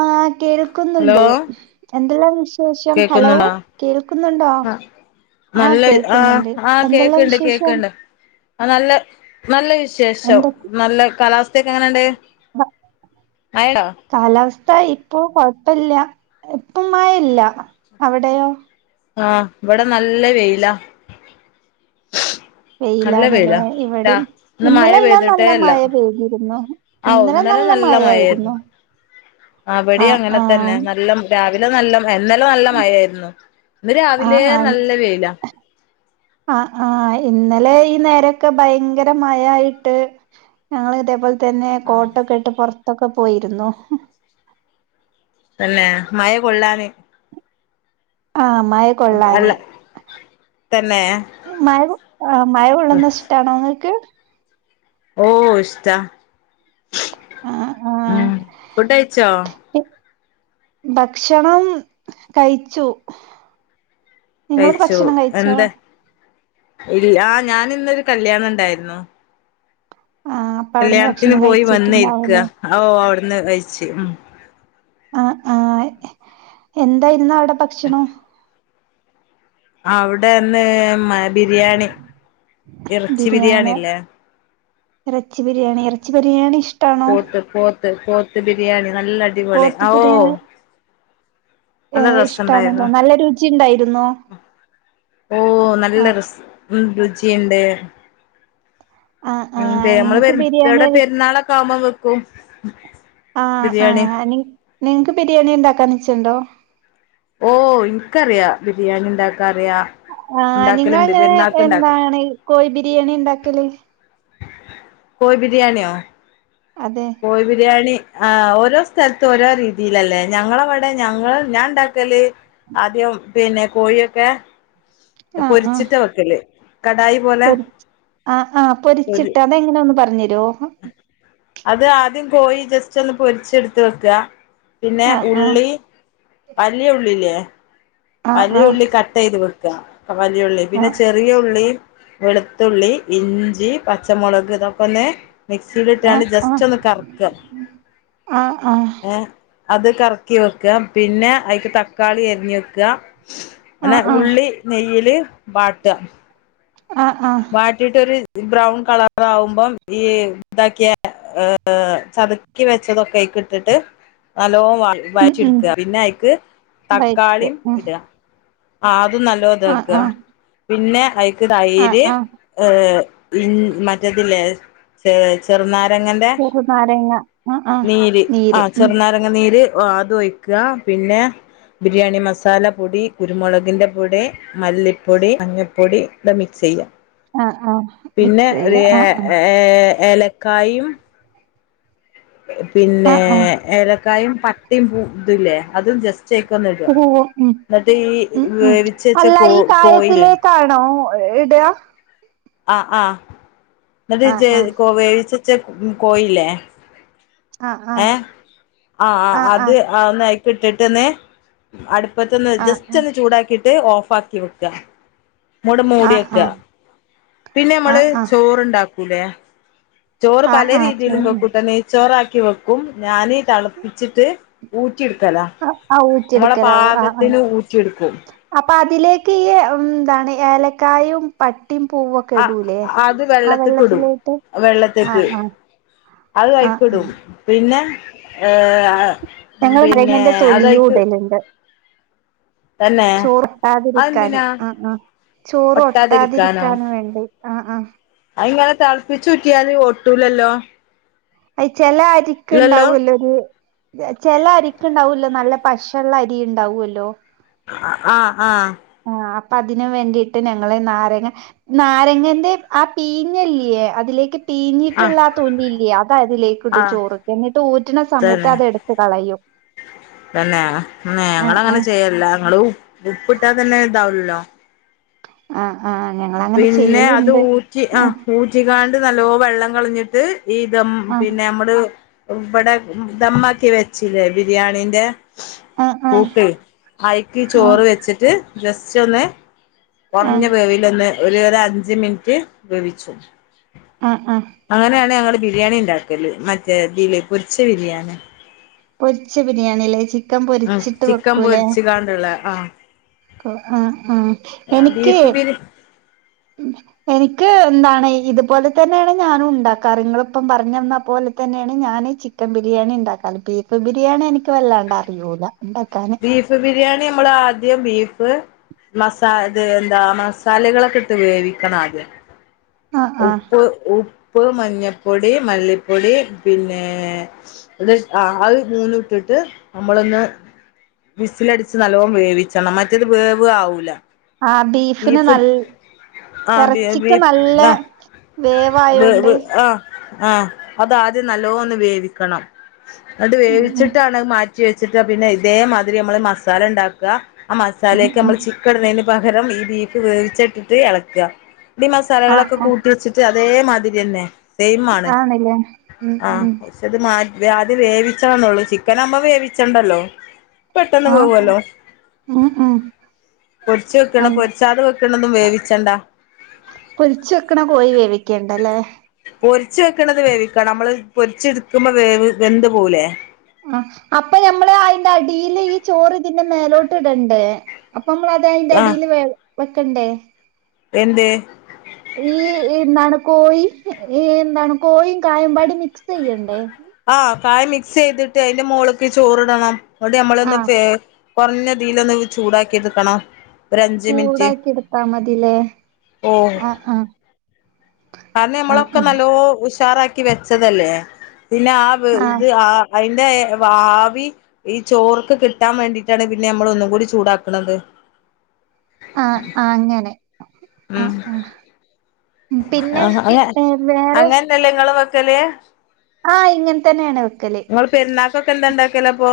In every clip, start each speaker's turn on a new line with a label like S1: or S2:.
S1: ആ
S2: ഹലോ
S1: കേൾക്കുന്നുണ്ട് എന്തെല്ലാം വിശേഷം ഹലോ
S2: കേക്കുന്നുണ്ടോ
S1: കേൾക്കുന്നുണ്ടോ
S2: ആഹ്
S1: ആഹ്
S2: നല്ല ഇ ആ
S1: കേൾക്കുന്നുണ്ട്
S2: ആ
S1: എന്തെല്ലാം
S2: കേക്കണ്ട്
S1: വിശേഷം
S2: കേക്കണ്ട് ആ നല്ല നല്ല വിശേഷം നല്ല കാലാവസ്ഥക്കെങ്ങനെണ്ട്
S1: വ കാലാവസ്ഥ ഇപ്പോ കൊഴപ്പില്ല്യ എങ് ഇപ്പുമയില്ല അവിടെയോ
S2: ആ ഇവിടെ നല്ല വെയിലാ നല്ല
S1: വെയിലാണല്ലേ
S2: വെയിലാ രാ
S1: ഇവിടെം
S2: ഇന്ന്
S1: ഇന്നലെല്ലാം നല്ല മഴ പെയ്തിരുന്നു
S2: ആ ഒ ഇന്നലെ നല്ല മയെയിരുന്നു അവിടെ
S1: ആഹ്
S2: അങ്ങനെ
S1: ആഹ്
S2: തന്നെ നല്ല മഴ രാവിലെ നല്ല മ ഇന്നലെ നല്ല മയേയിരുന്നു ഇന്ന് രാവിലെ നല്ല വെയില
S1: ആ ആ എ ഇന്നലെ ഈ നേരൊക്കെ ഭയങ്കര മഴായിട്ട് ഞങ്ങള് ഇതേപോലെ തന്നെ കോട്ടൊക്കെ ഇട്ട് പൊറത്തൊക്കെ പോയിരുന്നു ഹ്
S2: തന്നെ മയ കൊള്ളാന്
S1: ആ മയ
S2: അല്ല
S1: കൊള്ളാനെ
S2: തന്നെ
S1: ഇ മഴ കൊ ങാ മഴകൊള്ളുന്നിഷ്ടാണോങ്ങൾക്ക്
S2: ഓ ഇഷ്ടാ
S1: ആഹ് ആഹ്
S2: ഉം ഫുഡയിച്ചോ
S1: ഭക്ഷണം കയിച്ചു നിങ്ങളൊക്കെ
S2: കഴിച്ചു
S1: ഭക്ഷണം കഴിച്ചോ
S2: എന്താ ഇല്ല ആ ഞാൻ ഇന്നൊരു കല്യാണണ്ടായിരുന്നു
S1: ആഹ് അപ്പൊ അവിടുന്ന്
S2: കല്യാണത്തിന്
S1: ഭക്ഷണം
S2: പോയി വന്ന് ഇരിക്കാ
S1: കഴിച്ചിട്ടുണ്ടാവൂലേ
S2: അ ഓ അവിടുന്ന് കയിച്ച്
S1: ആആ എന്തായിരുന്നു അവിടെ ഭക്ഷണം
S2: അവിടെന്ന് മ ബിരിയാണി ഇറച്ചി
S1: ബിരിയാണി
S2: ബിരിയാണില്ലേ
S1: ഇറച്ചി ബിരിയാണി ഇറച്ചി ബിരിയാണി ഇഷ്ടാണോ
S2: പോത്ത് പോത്ത് പോത്ത് ബിരിയാണി നല്ല അടിപൊളി
S1: പോത്ത്
S2: ഓ
S1: ബി [unintelligible] ഏ
S2: നല്ല
S1: ഇഷ്ടണല്ലേ
S2: രസണ്ടായിരുന്നു
S1: നല്ല രുചിണ്ടായിരുന്നോ
S2: ഓ നല്ല രസ് മ് രുചിയുണ്ട്
S1: ആഹ്
S2: ഉം പെ
S1: ആഹ്
S2: നമ്മള്
S1: നിങ്ങക്ക്
S2: പെര്
S1: ബിരിയാണി
S2: എവിടെ പെരുന്നാളൊക്കെ ആവുമ്പ വെക്കും
S1: ആ ആ
S2: ബിരിയാണി
S1: നിങ് നിങ്ങക്ക് ബിരിയാണി ഇണ്ടാക്കാ [unintelligible]
S2: ഓ ഇനിക്കറിയാ ബിരിയാണിണ്ടാക്കാൻ
S1: ആ നിങ്ങ എങ്ങനെ
S2: ഇണ്ടാക്കും
S1: എന്താണ് കോഴി ബിരിയാണി ഇണ്ടാക്കല്
S2: കോയി ബിരിയാണിയൊ
S1: അതെ
S2: കോയി ബിരിയാണി ആ ഓരോ സ്ഥലത്തും ഓരോ രീതിയിലല്ലേ ഞങ്ങളവിടെ ഞങ്ങള് ഞാൻ ഉണ്ടാക്കല് ആദ്യം പിന്നെ കോഴിയൊക്കെ
S1: ആഹ് ആഹ്
S2: പൊരിച്ചിട്ട വെക്കല് കടായി പോലെ
S1: പൊരി ആ ആഹ്
S2: പൊരി
S1: പൊരിച്ചിട്ട് അതെങ്ങനെ ഒന്ന് പറഞ്ഞരോ
S2: അത് ആദ്യം കോയി ജസ്റ്റ് ഒന്ന് പൊരിച് എടുത്ത് വെക്കാ പിന്നെ
S1: ആഹ് ആഹ്
S2: ഉള്ളി വലിയ ഉള്ളില്ലേ
S1: ആഹ്
S2: വലിയ ഉുള്ളി കട്ട് ചെയ്ത് വെക്കുക വലിയ ഉുള്ളി പിന്നെ
S1: ആഹ്
S2: ചെറിയ ഉള്ളി വെളുത്തുള്ളി ഇഞ്ചി പച്ചമുളക് ഇതൊകൊന്ന് മിക്സിൽ ഇട്ടാണ്ട്
S1: ആഹ് ആഹ്
S2: ജസ്റ്റ് ഒന്ന് കറക്ക
S1: ആഹ് ആഹ് ആഹ്
S2: ഏ അത് കറക്കി വെക്ക പിന്നെ അക്ക് തക്കാളി അരിഞ് വെക്ക
S1: ആഹ്
S2: അന്നെ
S1: ആഹ്
S2: ഉള്ളി നെയ്യിൽ വാട്ടുക
S1: ആഹ് ആഹ്
S2: വാട്ടി ഇട്ടൊര് ബ്രൗൺ കളറ ആവുമ്പം ഈ ഇതാക്കിയ ചതക്കി വെച്ചതൊക്കെ കിട്ടട്ട് നലോ
S1: ഉം
S2: വയറ്റി
S1: ഉം
S2: എടക പിന്നെ അയിക്ക്
S1: വൈറ്റ്
S2: തക്കാളിം
S1: ഉം
S2: ഇട ആ അതും
S1: ആഹ്
S2: നല്ലോതാക്കുക
S1: ആഹ്
S2: പിന്നെ അയിക്ക്
S1: ആഹ്
S2: തൈര്
S1: ആഹ്
S2: ഏ മറ്റതില്ലേ ചെറുനാ ങ്ങന്റെ
S1: ചെറുനാരങ്ങ ആഹ് ആഹ്
S2: നീര് ആ
S1: ഉം
S2: ചെറുനാരങ്ങ നീര് ഓ അതൊയിക്ക പിന്നെ ബിരിയാണി മസാല പൊടി കുരുമുളകിന്റെ പൊടി മല്ലിപ്പൊടി മഞ്ഞപ്പൊടി ഇ മ
S1: ആഹ് ആഹ്
S2: പിന്നെ
S1: മിക്സെയ്യ
S2: ഒരുഏ
S1: ആഹ് ആഹ്
S2: ഏ ഏലക്കായും പിന്നെ
S1: ആഹ് ആഹ്
S2: ഏലക്കായും പട്ടയും പൂ ഇതുംല്ലേ അതും ജസ്റ്റ് അയിക്കൊന്ന് ഇടുക
S1: ഉ
S2: എന്നിട്ട് ഈ
S1: ഉ ഉ
S2: വേവിച്ച് വെച്ച
S1: അല്ല
S2: കോ
S1: ഈ
S2: കോഴില്ലേ
S1: കായത്തിലേക്കാണോ എടയാ
S2: ആ ആഹ
S1: ആഹ്
S2: എന്നട്ട്
S1: ആഹ്
S2: കോ വേവിച്ചച്ച കോയിലേ
S1: ആഹ്
S2: ഏ
S1: ആഹ്
S2: ആ
S1: ആഹ് ആഹ്
S2: അത് [unintelligible] ഇട്ടിട്ട്ന്ന് അടുപ്പത്തന്ന്
S1: ആ
S2: ജസ്റ്റ് ഒന്ന് ചൂടാക്കിട്ട് ഓഫ് ആക്കി വെക്ക മൂട
S1: ആ ആ ആ
S2: മൂടിയൊക്കാ പിന്നെ
S1: ആ
S2: നമ്മള്
S1: ആ
S2: ചോറുണ്ടാക്കൂലേ ചോറ്
S1: ആ
S2: പല
S1: ആ
S2: രീതിയിലും
S1: ചേരുന്നു
S2: വെക്കൂട്ട നെയ്ചോറാക്കി വെക്കും ഞാൻ തളപ്പിച്ചിട്ട് ഊറ്റി എടുക്കലാ
S1: ഊറ്റി എടുക്കലാ ഒ അ അ അപ്പോ അതിലേക്ക് ഈ തണി ഏലക്കായും പ ട്ടിയും പൂവൊക്കെ
S2: ആ
S1: ഇടൂലേ
S2: അത്
S1: ആ
S2: വെള്ളത്ത്ക്ക് ഇടും
S1: വെള്ളത്തിലാട്ട് ആ
S2: വെള്ളത്ത്ക്ക്
S1: ആ
S2: അത്
S1: ആ ആ
S2: കഴക്കിടും പിന്നെ ഏ
S1: ഞങ്ങള്
S2: പിന്നെ
S1: നാരങ്ങന്റെ
S2: അതയിക്ക്
S1: ചോർട്ടാതിരിക്കാനെ
S2: അതെന്തിനാ
S1: ആ ആ ചോറ്
S2: ഒട്ടാതിരിക്കാനോ
S1: ഒട്ടാതിരിക്കാന വേണ്ടി ആഹ ആ
S2: തളപ്പിച്ചു ഊറ്റിയാല് ഓട്ടൂലല്ലോ
S1: അ ചില അരിക്ക് ഉണ്ടാവൂലോ ഒരു ചില അരിക്ക് ഉണ്ടാവൂലോ നല്ല പശുള്ള അരി ഉണ്ടാവല്ലോ
S2: ആഹ് ആഹ
S1: അപ്പതിന് വേണ്ടിയിട്ട് ഞങ്ങള് നാരങ്ങ നാരങ്ങന്റെ ആ പീഞ്ഞല്ലിയെ അതിലേക്ക്
S2: ആഹ്
S1: തീഞ്ഞിട്ടുള്ളാ തോന്നില്ല അതിലേക്ക ഇടും
S2: ആഹ്
S1: ചോറ് എന്നിട്ട് ഊറ്റണ സമയത്ത് അത് എടുത്ത് കളയും
S2: പിന്നെ ഞങ്ങ
S1: ആഹ്
S2: അങ്ങനെ
S1: ആഹ്
S2: ചെയ്യല്ല ഞങ്ങള് ഉ ഉപ്പിട്ടാ തന്നെ ഇതാവലല്ലോ
S1: ആഹ
S2: പിന്നെ അത് ഊറ്റി ആ
S1: ഉം
S2: ഊറ്റിക നല്ലോ വെള്ളം കളഞ്ഞിട്ട് ഈ തം
S1: ആഹ്
S2: പിന്നെ നമ്മള് ബടാ ദമ്മക്കി വെച്ചിലേ ബിരിയാണിന്റെ
S1: ആഹ് ആഹ്
S2: കൂട്ട് അയക്ക്ി
S1: ആഹ്
S2: ചോറ് വെച്ചിട്ട് ജസ്റ്റ് ഒന്ന് കുറഞ്ഞ
S1: ആഹ്
S2: വേവ് ലെന്നെ ഒരു അഞ്ച് മിനിറ്റ് വേവിച്ചു
S1: ആഹ് ആഹ്
S2: അങ്ങനെയാണ് ഞങ്ങള് ബിരിയാണിണ്ടാക്കല് മറ്റേ.. തില് പൊരിച്ച ബിരിയാണി
S1: പൊരിച്ച ബിരിയാണില്ലേ ചി
S2: അ ചിക്കൻ പൊരിച്ച്കാണ്ട്ള്ളെ അ
S1: ഹ് അ ആ... എനിക്ക്
S2: ബീഫ് ബിരി
S1: എനിക്ക് നിക്ക് ന്താണ് ഇതുപോലെതന്നാണ് ഞാനും ഉണ്ടാക്കാറ് ഇങ്ങള്പ്പം പറഞ്ഞന്ന പോലെയാണ് ഞാന് ചി ചിക്കൻ ബിരിയാണി ണ്ടാക്കാറ് ബീഫ് ബിരിയാണി എനിക്ക് വല്ലാണ്ട് അറിയൂല ഉണ്ടാക്കാന്
S2: ബീഫ് ബിരിയാണി മ്മള് ആദ്യം ബീഫ് മസാ ത് ന്താ... മസാലകളൊക്കെട്ട് വേവിക്കണം ആദ്യം
S1: ആഹ് ആഹ്
S2: ഉപ്പ് ഉപ്പ് ഉപ്പ്, മഞ്ഞപ്പൊടി, മല്ലിപ്പൊടി പിന്നേ ഒര് അ അമൂന്ന്ട്ട്ട്ട് ട്ട് നമ്മളൊന്ന് വിസിലടിച്ച് നല്ലോം വേവിച്ചണം മറ്റേത് വേവ് ആവൂല.
S1: ആഹ് ബീഫിന്
S2: ബീഫ്
S1: നൽ
S2: ആഹ് ബെയ്
S1: ഇറച്ചിക്ക്
S2: ബീഫ്
S1: നല്ല
S2: അ
S1: വേവായോണ്ട്
S2: വെവ് അ. അ അതാആദ്യം നല്ലോന്ന് വേവിക്കണം ന്ന്ട്ട്
S1: ഉം
S2: വേവിച്ചിട്ടാണ് അമാറ്റി റ്റി വെച്ചിട്ടാ.. പിന്നെ ഇതേമാതിരി നമ്മള് മസാലണ്ടാക്കാ അ മസാലേക്ക്‌
S1: ഉം
S2: ചിക്കട്ണേന് പകരം ഈ ബീഫ് വേവിച്ചട്ട്ട്ട് എളക്കാ.. ഈ
S1: ആഹ്
S2: മസാലകളൊക്കെ
S1: ആഹ്
S2: കൂട്ട ട്ടിറ്റ് അതേമാതിരിയെന്നേ സെയ്മാണ്
S1: ആണല്ലേ ഉം
S2: അ
S1: ഉം
S2: ഷെത് വ്യാതി വേവിച്ചാണൊള്ളൂ ചിക്കനാവുമ്മ വേവിച്ചണ്ടല്ലോ പെട്ടന്ന്
S1: ആഹ്
S2: വേവല്ലോ
S1: ഉം ഉം
S2: പൊരിച്ച് വെക്ക്‌ണ്
S1: അല്ല
S2: പൊരിച്ചാതെ വെക്ക്‌ണതും വേവിച്ചണ്ടാ....
S1: പൊരിച്ച് വെക്ക്‌ണ കോയി വേവിക്കണ്ടല്ലേ..
S2: പൊരിച്ച് വെക്ണത് വേവിക്കന നമ്മള് പൊരിചിട്ക്കുമ്പൊ വേവ് വെന്ത് പോവൂലേ...
S1: ആ അപ്പഞമ്മള് അയ്ന്റടീല് ഈ ചോറ്തിന്റെ മേലോട്ട്ടണ്ടേ അപ്പമ്മള് അത്
S2: ആഹ്
S1: അയ്ന്റടീല് വ വെക്കണ്ടേ
S2: എന്ത്
S1: ഈ.. എന്നാണ്. കോയി ഏ.. ന്താണ് കോയും കായമ്പാടം വെച്ച് ചെയ്യണ്ടേ...
S2: അ കായ മിക്സെയ്തിട്ട് അയ്ന്റെ മോള്ക്ക്‌ ഇ ചോറ്ടണം അവ്ടമ്മളൊന്ന്
S1: ആഹ്
S2: കുറഞ്ഞതീലൊന്ന് ചൂടാക്കിട്ക്കണം
S1: ചൂടാക്കിട്ത്താമതിലെ അ അ
S2: കാരണമ്മളൊക്കെ നല്ലോ ഉഷാറാക്കി വെച്ചതല്ലെ പിന്ന ആ വേ വ് ത്
S1: ആഹ്
S2: ആ.. അയ്ന്റെ വാവി ഈ ചോർക്ക് കിട്ടാവേണ്ടിട്ടാണ്പിന്നമ്മള് ഒന്നും കൂടി ചൂടാക്കണത്
S1: അ അ അങ്ങനെ അ അ
S2: ആഅയ് അങ്ങനെന്നല്ലെ ഇങ്ങളും വെക്കല്
S1: ആ... ഇങ്ങനെതെന്നേണ് വെക്കല്
S2: ഇക്കൊക്കെന്താണ്ടാക്കലപ്പൊ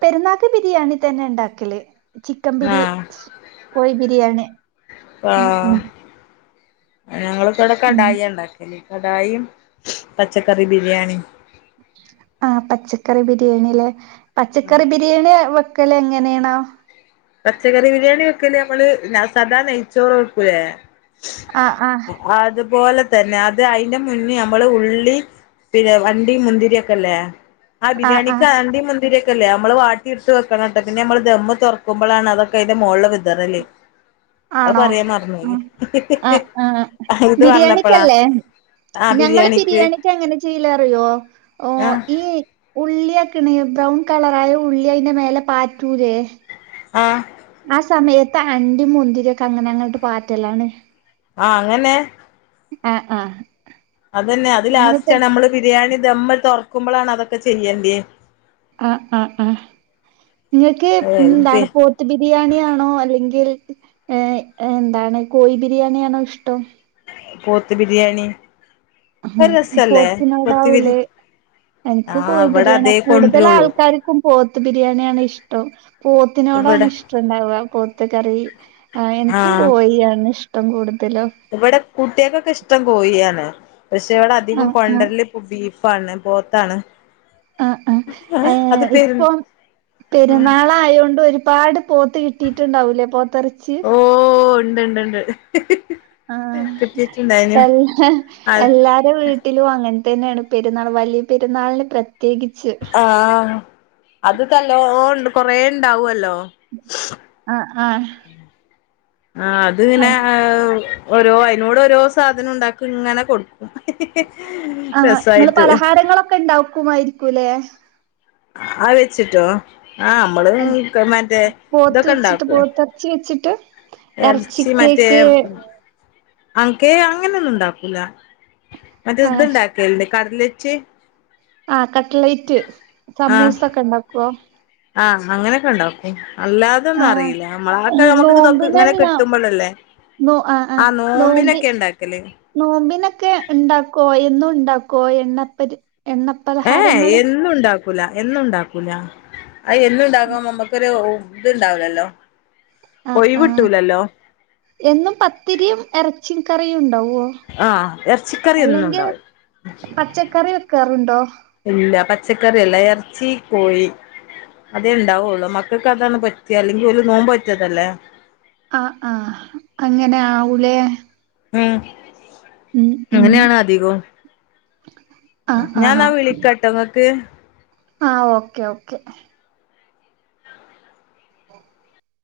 S1: പെരുന്നാക്ക് ബിരിയാണി തന്നെ ഉണ്ടാക്കല് ചിക്കൻ ബിരി
S2: ആഹ്
S1: കോഴി ബിരിയാണി
S2: ആ...
S1: ഉം ഉം
S2: ഞങ്ങള്ക്ക്‌വ്ടെ
S1: ഉം
S2: കടായിണ്ടാക്കല് കടായിയും പച്ചക്കറി ബിര്യാണിം
S1: അ പച്ചക്കറി ബിര്യാണിലെ പച്ചക്കറി ബിര്യാണി വെക്കലെങ്ങനേണ്
S2: പച്ചക്കറി ബിര്യാണി വെക്കല് മ്മള് സാദാ നെയ്ച്ചോറ് വെക്കൂലേ
S1: അ അ.
S2: തുപോലെതന്നെ അത് അയ്ന്റെ മുന്നേം മ്മള് ഉള്ളി പിന്നെഅണ്ടിം മുന്തിര്യോഒക്കെല്ലേ ആ..
S1: ആഹ്
S2: ബിര്യാണിക്ക്‌
S1: ആഹ്
S2: അണ്ടിം മുന്തിര്യോക്കല്ലേ മ്മള് വാട്ടി ഇട്ട് വെക്കണട്ടോ പിന്നെമ്മള് ദമ്മ് തൊറക്ക ക്കുമ്പളാണ് അതൊക്കെ അയ്ന്റെമോളില് വിതറല് അവ്
S1: ആണോ
S2: പറയാൻ മറന്നോയി
S1: ഉം ആഹ് ആഹ്
S2: അഹ് ത് പറഞ്ഞപ്പളാ
S1: ബിരിയാണിക്കല്ലേ
S2: ആ
S1: ഞങ്ങള്
S2: ബിരിയാണിക്ക്
S1: ബിരിയാണിക്കെങ്ങന ചെയ്യലെന്നറിയോ.. ഓ...
S2: ആ
S1: ഉള്ള്യകിണ് ബ്രൗൺ കളറായ ഉള്ളി അയിന്റെ മേലെ പാറ്റൂലേ..
S2: അ.
S1: ആ സമയത്ത് അണ്ടിം. മുന്തിരിയൊക്കെ അങ്ങനെ അങ്ങണ്ട്. പാറ്റല്ലാണ്
S2: ആഹ, അങ്ങനെ
S1: ആ ആഹ
S2: അതന്നെ അത് ലാസ്റ്റണ് അമ്മള് ബിരിയാണി ദമ്മ് തൊറക്കുമ്പോളാണ് അതൊക്കെ, ചെയ്യണ്ടേ
S1: ആഹ, ആഹ, ആഹ നിങ്ങക്ക്. മ്. ന്താണ് പോത്ത്. ബിരിയാണി. ആണോ. അല്ലെങ്കിൽ ഏ, എന്താണ്. കോഴി ബിരിയാണിയാണോ. ഇഷ്ടം
S2: പോത്ത് ബിരിയാണി.
S1: ആ,
S2: അരസല്ലേ പോത്ത് ബിരി
S1: എൻക്ക്.
S2: ആ
S1: കോയി
S2: ഇവിടെ
S1: ബിരിയാണ.
S2: അതേ
S1: കൂടുതൽ
S2: കൊണ്ടുവരുള്ളൂ
S1: ആൾക്കാർക്കും. പോ ത്ത്. ബിരിയാണിയാണ് ഇഷ്ടം പോത്തിനോടാണ്
S2: ഇവിടെ
S1: ഇഷ്ടംണ്ടാവ പോത്ത്. കറി ആ എനിക്ക് കൊയിയാണ് ഇഷ്ടം കൂടു
S2: ഇവിടെ. കുട്ടിക്കൊക്കെ. ഇഷ്ടം. കോയിയാണ് പഷേ ഇവിടെ അധികം
S1: ആഹ് ആഹ്
S2: കൊണ്ടരൽ ഇപ്പൊ. ബീഫാണ്. പോത്താണ്
S1: ആ. ആഹ്. ഹേ.
S2: അത്
S1: ഇപ്പൊ
S2: പെരു
S1: പെരുന്നാളാ. ആയൊണ്ട്. ഒരു പാട്, പോത്ത്. കിട്ടിട്ടുണ്ടാവൂലേ. പോത്ത ർച്ചി
S2: ഓ [unintelligible]
S1: ആ.
S2: കിട്ടിട്ടുണ്ടായിനു
S1: ഹ്
S2: അത്
S1: എല്ലാര. ഹ്ഹ. വീട്ടിലുഅങ്ങൻ ന്നെണ്. പെരുന്നാൾ വലിയ പെരുന്നാളിന്. പ്രേ
S2: ആ, ഹ, ആ, അത് കല്ലോണ്ട് കൊറേ ഉണ്ടാവുല്ലോ
S1: ആഹ്
S2: ആ, അത്. മ്. നെ.
S1: ആഹ്
S2: ഹ് ഹ് ഉ ഓരോ അയിനോട് ഓരോ സാധനം ഉണ്ടാക്കിങ്ങനെ. കൊടുക്കു
S1: ആഹ, നിങ്ങള് പലഹാരങ്ങളൊക്കെ. ഉണ്ടാക്കുമായിരിക്കുലേ
S2: ആഹ്. വെച്ചിട്ടോ ആഹ മ്മള്. ഹ് മറ്റേ
S1: പോത്ത്
S2: ഇതൊക്കെ
S1: വെച്ചിട്ട്
S2: ഇണ്ടാകൊ
S1: പോത്തിറച്ചി വെച്ചിട്ട്
S2: എൽച്ചി.
S1: ഇറച്ചിക്കേക്ക്
S2: മറ്റേം അ. കേ. അങ്ങനെ. ഒന്നുംണ്ടാകുല. മറ്റേ. ത് ഇണ്ടാകൽണ്ട്. കട്ലെറ്റ്‌
S1: ആഹ, കട്ട്ലൈറ്റ്.
S2: ആഹ്
S1: സമൂസൊക്കെ. ഇണ്ടാക്കോ
S2: ആഹ്, അങ്ങനെക്കെണ്ടാകും അല്ലാതോന്നു.
S1: ആഹ്
S2: അറിയീല. മ്മളാ. അ ക്കെ. നമുക്. നോക്. ഇങ്ങനെ.
S1: നോമ്പിനല്ല
S2: കിട്ടുമ്പൾ. ളല്ലേ
S1: നോ. ആ. ആ നോമ്പി നോമ്പിനെക്കെ. ണ്ടാക്കോ. എന്നുംണ്ട് ണ്ടാക്കോ. എണ്ണപ്പരി. എണ്ണ പലഹാരങ്ങൾ
S2: ലഎന്നുംണ്ടാക്കൂല. അഹ്. എന്നും ണ്ടാക്കുബൊ നമ്മക്കൊരു. ഹോം ഇത്ണ്ടാവ് ലല്ലോ
S1: ആ, ആഹ, എന്നും പത്തിരിയും. എറച്ചി. കറിയുംണ്ടാവും
S2: ആഹ, എർച്ചിക്കറി. എന്നും. ഉണ്ടാവും
S1: പച്ചക്കറി വെക്കാറുണ്ടോ
S2: ഇല്ല പച്ചക്കറി എല്ല എറച്ചി കോഴി. അതേണ്ടാവുള്ളു. മക്കക്ക് അതാണ് പറ്റിയല്ലെങ്കി. ഒരു നോമ്പോറ്റതല്ലേ
S1: ആ, ആഹ, അങ്ങനെ ആ, ഉലെ
S2: മ്മ്. അങ്ങനെയാണ്. അധികം ഹ.
S1: ആഹ്
S2: ഞാൻന്നാ. വിളിക്കട്ടങ്ങക്ക്
S1: ആ, ഓക്കെ. ഓക്കേ [inaudible]